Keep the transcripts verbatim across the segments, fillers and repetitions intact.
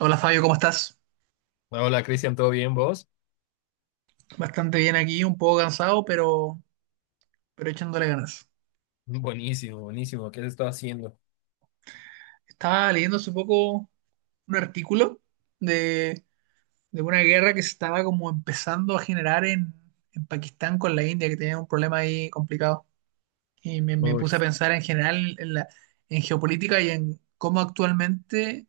Hola Fabio, ¿cómo estás? Hola, Cristian, ¿todo bien vos? Bastante bien aquí, un poco cansado, pero, pero echándole ganas. Buenísimo, buenísimo. ¿Qué has estado haciendo? Estaba leyendo hace poco un artículo de, de una guerra que se estaba como empezando a generar en, en Pakistán con la India, que tenía un problema ahí complicado. Y me, me Uy, puse a pensar en general en la, en geopolítica y en cómo actualmente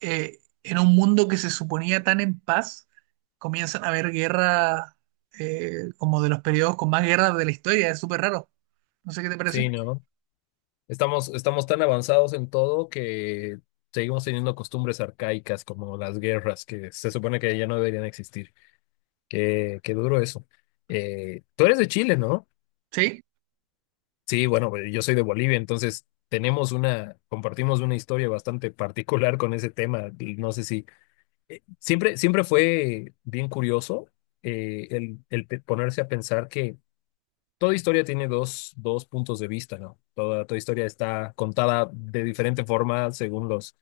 eh, en un mundo que se suponía tan en paz, comienzan a haber guerras eh, como de los periodos con más guerras de la historia. Es súper raro. No sé qué te parece. sí, ¿no? Estamos, estamos tan avanzados en todo que seguimos teniendo costumbres arcaicas como las guerras, que se supone que ya no deberían existir. Qué, qué duro eso. Eh, tú eres de Chile, ¿no? ¿Sí? Sí, bueno, pues, yo soy de Bolivia, entonces tenemos una, compartimos una historia bastante particular con ese tema. Y no sé si eh, siempre, siempre fue bien curioso eh, el, el pe- ponerse a pensar que toda historia tiene dos, dos puntos de vista, ¿no? Toda, toda historia está contada de diferente forma según los,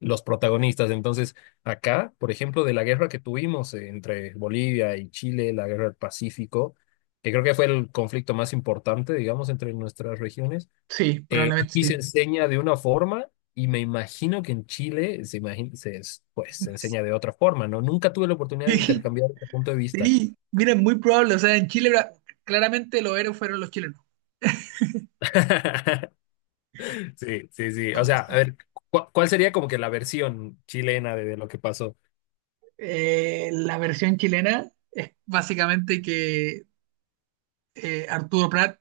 los protagonistas. Entonces, acá, por ejemplo, de la guerra que tuvimos entre Bolivia y Chile, la guerra del Pacífico, que creo que fue el conflicto más importante, digamos, entre nuestras regiones, Sí, eh, probablemente aquí se sí. enseña de una forma y me imagino que en Chile se, imagina, se, es- pues, se enseña de otra forma, ¿no? Nunca tuve la oportunidad de Sí, intercambiar este punto de vista. sí. Mira, es muy probable. O sea, en Chile bra- claramente los héroes fueron los chilenos. Sí, sí, sí. O sea, Somos- a somos- ver, ¿cu- ¿cuál sería como que la versión chilena de, de lo que pasó? eh, la versión chilena es básicamente que eh, Arturo Prat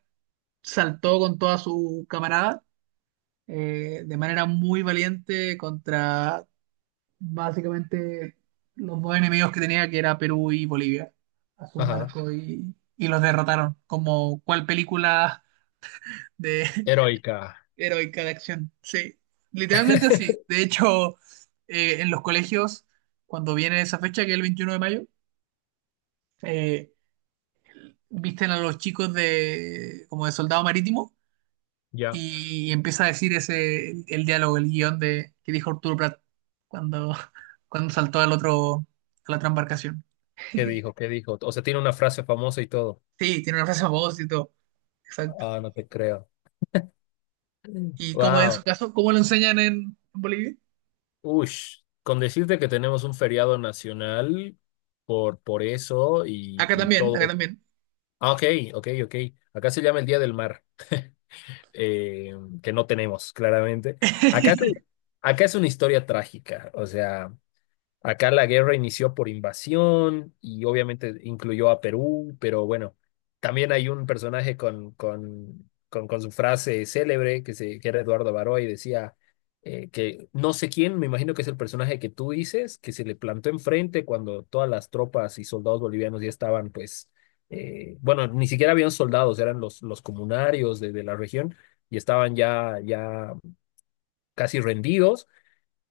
saltó con toda su camarada, eh, de manera muy valiente contra básicamente los dos enemigos que tenía, que era Perú y Bolivia, a su Ajá. barco y, y los derrotaron. Como cual película de Heroica. heroica de acción. Sí, literalmente así. De hecho, eh, en los colegios, cuando viene esa fecha, que es el veintiuno de mayo, eh, visten a los chicos de como de soldado marítimo Ya. y empieza a decir ese el, el diálogo, el guión de que dijo Arturo Prat cuando, cuando saltó al otro, a la otra embarcación. ¿Qué dijo? ¿Qué dijo? O sea, tiene una frase famosa y todo. Sí, tiene una frase famosa y todo. Exacto. Ah, no te creo. ¿Y cómo es en Wow. su caso? ¿Cómo lo enseñan en, en Bolivia? Ush. Con decirte que tenemos un feriado nacional por, por eso y, Acá y también, acá todo. también. Ah, ok, ok, ok. Acá se llama el Día del Mar, eh, que no tenemos, claramente. Acá, te- acá es una historia trágica. O sea. Acá la guerra inició por invasión y obviamente incluyó a Perú, pero bueno, también hay un personaje con, con, con, con su frase célebre que, se, que era Eduardo Baroy, decía eh, que no sé quién, me imagino que es el personaje que tú dices, que se le plantó enfrente cuando todas las tropas y soldados bolivianos ya estaban, pues, eh, bueno, ni siquiera habían soldados, eran los, los comunarios de, de la región y estaban ya, ya casi rendidos.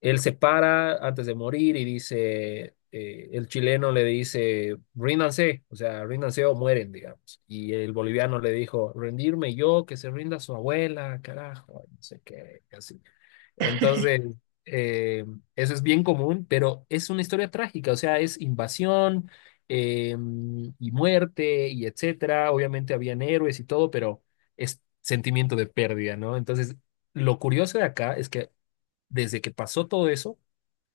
Él se para antes de morir y dice, eh, el chileno le dice, ríndanse, o sea, ríndanse o mueren, digamos. Y el boliviano le dijo, rendirme yo, que se rinda su abuela, carajo, no sé qué, así. Entonces, eh, eso es bien común, pero es una historia trágica, o sea, es invasión eh, y muerte y etcétera. Obviamente habían héroes y todo, pero es sentimiento de pérdida, ¿no? Entonces, lo curioso de acá es que desde que pasó todo eso,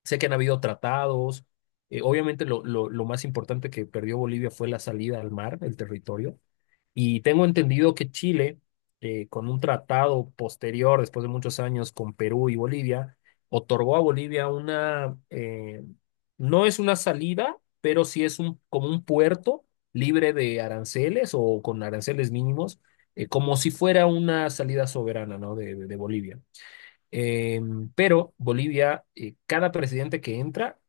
sé que han habido tratados. Eh, obviamente lo, lo, lo más importante que perdió Bolivia fue la salida al mar, el territorio. Y tengo entendido que Chile, eh, con un tratado posterior, después de muchos años, con Perú y Bolivia, otorgó a Bolivia una, eh, no es una salida, pero sí es un, como un puerto libre de aranceles o con aranceles mínimos, eh, como si fuera una salida soberana, ¿no? de de- de Bolivia. Eh, pero Bolivia, eh, cada presidente que entra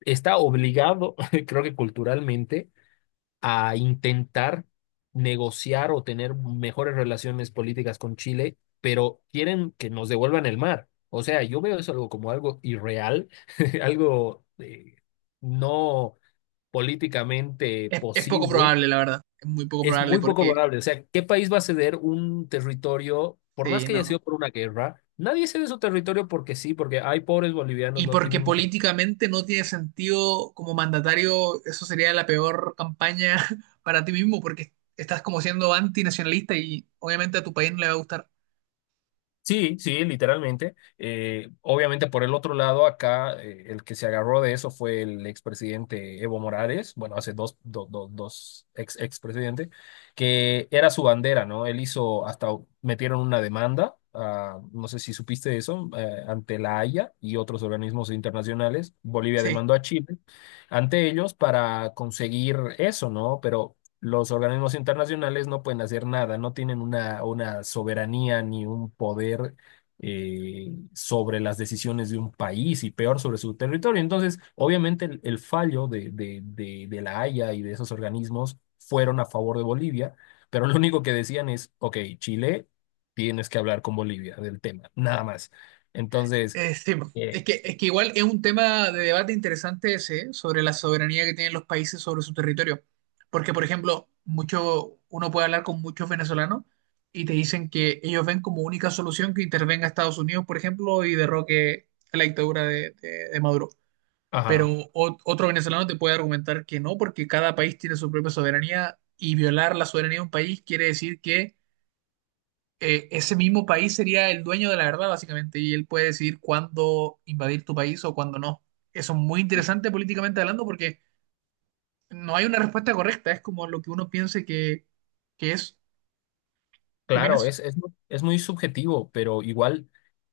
está obligado, creo que culturalmente, a intentar negociar o tener mejores relaciones políticas con Chile, pero quieren que nos devuelvan el mar. O sea, yo veo eso algo como algo irreal, algo eh, no políticamente Es, es poco posible. probable, la verdad. Es muy poco Es probable muy poco porque, probable. O sea, ¿qué país va a ceder un territorio, por más sí, que haya no. sido por una guerra? Nadie cede su territorio porque sí, porque hay pobres bolivianos, Y no porque tienen. políticamente no tiene sentido como mandatario, eso sería la peor campaña para ti mismo porque estás como siendo antinacionalista y obviamente a tu país no le va a gustar. Sí, sí, literalmente. Eh, obviamente por el otro lado, acá eh, el que se agarró de eso fue el expresidente Evo Morales, bueno, hace dos, do- do- dos ex expresidentes, que era su bandera, ¿no? Él hizo, hasta metieron una demanda, ah, no sé si supiste eso, eh, ante la Haya y otros organismos internacionales. Bolivia Sí. demandó a Chile ante ellos para conseguir eso, ¿no? Pero los organismos internacionales no pueden hacer nada, no tienen una, una soberanía ni un poder eh, sobre las decisiones de un país y peor sobre su territorio. Entonces, obviamente el, el fallo de, de, de, de la Haya y de esos organismos fueron a favor de Bolivia, pero lo único que decían es, ok, Chile, tienes que hablar con Bolivia del tema, nada más. Entonces, Eh, sí, po. eh, Es que, es que igual es un tema de debate interesante ese, ¿eh? Sobre la soberanía que tienen los países sobre su territorio. Porque, por ejemplo, mucho, uno puede hablar con muchos venezolanos y te dicen que ellos ven como única solución que intervenga Estados Unidos, por ejemplo, y derroque la dictadura de, de- de Maduro. Pero ajá. o- otro venezolano te puede argumentar que no, porque cada país tiene su propia soberanía y violar la soberanía de un país quiere decir que eh, ese mismo país sería el dueño de la verdad, básicamente, y él puede decidir cuándo invadir tu país o cuándo no. Eso es muy interesante políticamente hablando porque no hay una respuesta correcta, es como lo que uno piense que, que es. ¿Qué Claro, opinas? es, es, es muy subjetivo, pero igual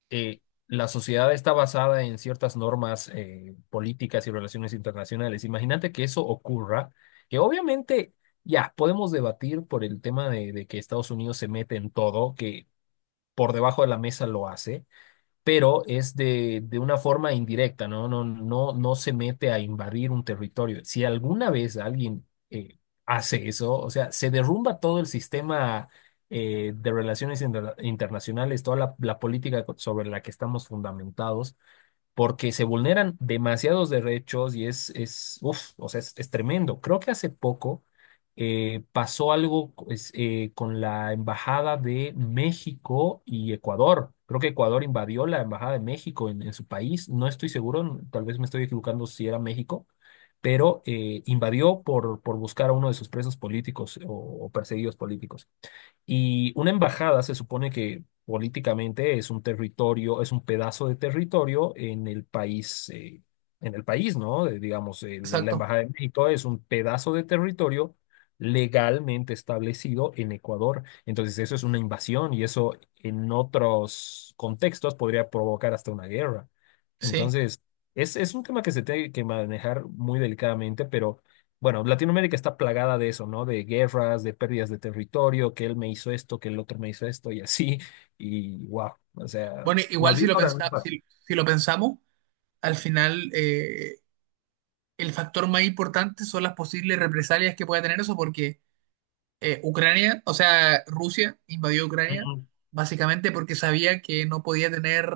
eh, la sociedad está basada en ciertas normas eh, políticas y relaciones internacionales. Imagínate que eso ocurra, que obviamente ya podemos debatir por el tema de, de que Estados Unidos se mete en todo, que por debajo de la mesa lo hace, pero es de, de una forma indirecta, ¿no? No, no, no se mete a invadir un territorio. Si alguna vez alguien eh, hace eso, o sea, se derrumba todo el sistema eh, de relaciones inter- internacionales, toda la, la política co- sobre la que estamos fundamentados, porque se vulneran demasiados derechos y es, es, uf, o sea, es, es tremendo. Creo que hace poco eh, pasó algo es eh, con la embajada de México y Ecuador. Creo que Ecuador invadió la embajada de México en, en su país. No estoy seguro, tal vez me estoy equivocando si era México, pero eh, invadió por, por buscar a uno de sus presos políticos o o perseguidos políticos. Y una embajada se supone que políticamente es un territorio, es un pedazo de territorio en el país, eh, en el país, ¿no? Eh, digamos, eh, la la Exacto, Embajada de México es un pedazo de territorio legalmente establecido en Ecuador. Entonces, eso es una invasión y eso en otros contextos podría provocar hasta una guerra. sí. Entonces, es, es un tema que se tiene que manejar muy delicadamente, pero... Bueno, Latinoamérica está plagada de eso, ¿no? De guerras, de pérdidas de territorio, que él me hizo esto, que el otro me hizo esto y así. Y wow, o sea, Bueno, más igual si bien lo ahora no es pensa- fácil. si, si lo pensamos, al final eh, el factor más importante son las posibles represalias que pueda tener eso, porque eh, Ucrania, o sea, Rusia invadió Ucrania Ujú. básicamente porque sabía que no podía tener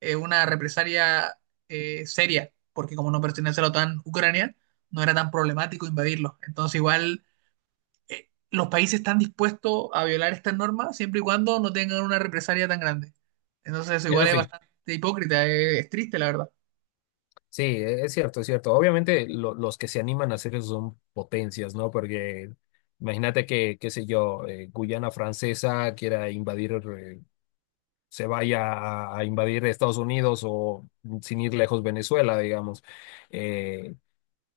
eh, una represalia eh, seria, porque como no pertenece a la OTAN, Ucrania no era tan problemático invadirlo. Entonces igual eh, los países están dispuestos a violar estas normas siempre y cuando no tengan una represalia tan grande. Entonces eso igual Eso es sí, bastante hipócrita, eh, es, triste la verdad. sí, e- es cierto, es cierto. Obviamente lo- los que se animan a hacer eso son potencias, ¿no? Porque imagínate que, qué sé yo, eh, Guyana Francesa quiera invadir, eh, se vaya a, a invadir Estados Unidos o mm, sin ir lejos Venezuela, digamos. eh,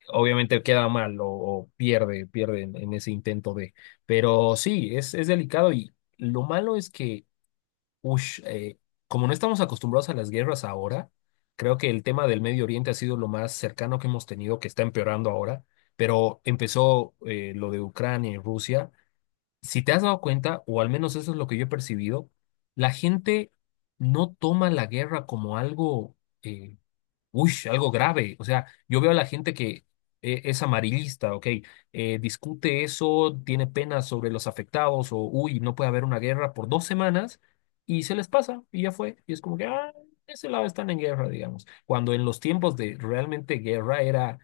Obviamente queda mal o, o pierde, pierde en, en ese intento de. Pero sí, es, es delicado y lo malo es que, ush, eh, como no estamos acostumbrados a las guerras ahora, creo que el tema del Medio Oriente ha sido lo más cercano que hemos tenido, que está empeorando ahora, pero empezó eh, lo de Ucrania y Rusia. Si te has dado cuenta, o al menos eso es lo que yo he percibido, la gente no toma la guerra como algo... eh, uy, algo grave. O sea, yo veo a la gente que eh, es amarillista, ok, eh, discute eso, tiene penas sobre los afectados o, uy, no puede haber una guerra por dos semanas y se les pasa y ya fue. Y es como que, ah, ese lado están en guerra, digamos. Cuando en los tiempos de realmente guerra era...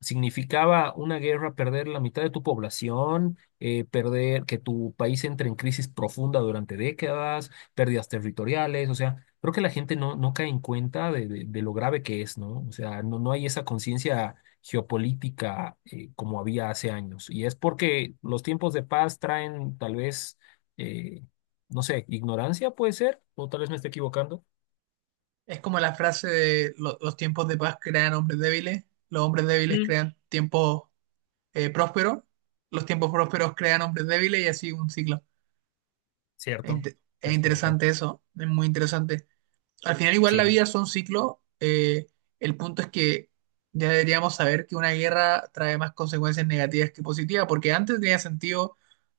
Significaba una guerra perder la mitad de tu población, eh, perder que tu país entre en crisis profunda durante décadas, pérdidas territoriales, o sea, creo que la gente no, no cae en cuenta de, de- de lo grave que es, ¿no? O sea, no, no hay esa conciencia geopolítica eh, como había hace años. Y es porque los tiempos de paz traen tal vez, eh, no sé, ignorancia puede ser, o tal vez me esté equivocando. Es como la frase de "Lo- los tiempos de paz crean hombres débiles, los hombres débiles Mm. crean tiempos eh, próspero, los tiempos prósperos crean hombres débiles y así un ciclo." Es, Cierto, inte- Es es cierto. interesante eso, es muy interesante. Al final igual la Sí, vida son ciclos, eh, el punto es que ya deberíamos saber que una guerra trae más consecuencias negativas que positivas, porque antes tenía sentido,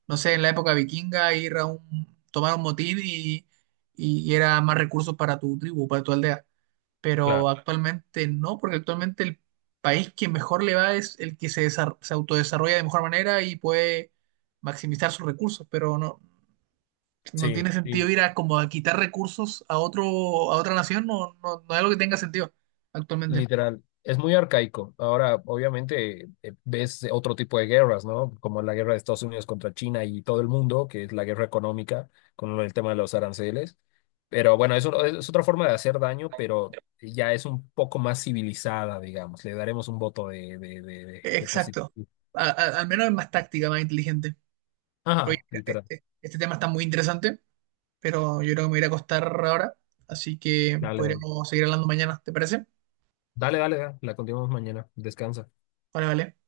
no sé, en la época vikinga ir a un, tomar un motín y, y era más recursos para tu tribu, para tu aldea, pero claro. actualmente no, porque actualmente el país que mejor le va es el que se, desar- se autodesarrolla de mejor manera y puede maximizar sus recursos, pero no, no Sí, tiene sentido sí, ir a como a quitar recursos a otro, a otra nación, no, no, no es algo que tenga sentido actualmente. literal, es muy arcaico. Ahora, obviamente, eh, ves otro tipo de guerras, ¿no? Como la guerra de Estados Unidos contra China y todo el mundo, que es la guerra económica con el tema de los aranceles. Pero bueno, eso es es otra forma de hacer daño, pero ya es un poco más civilizada, digamos. Le daremos un voto de, de, de, de de Exacto. positivo. A- a- al menos es más táctica, más inteligente. Oye, Ajá, literal. este, este tema está muy interesante, pero yo creo que me voy a ir a acostar ahora, así que Dale, dale. podríamos seguir hablando mañana, ¿te parece? Dale, dale, dale. La continuamos mañana. Descansa. Vale, vale.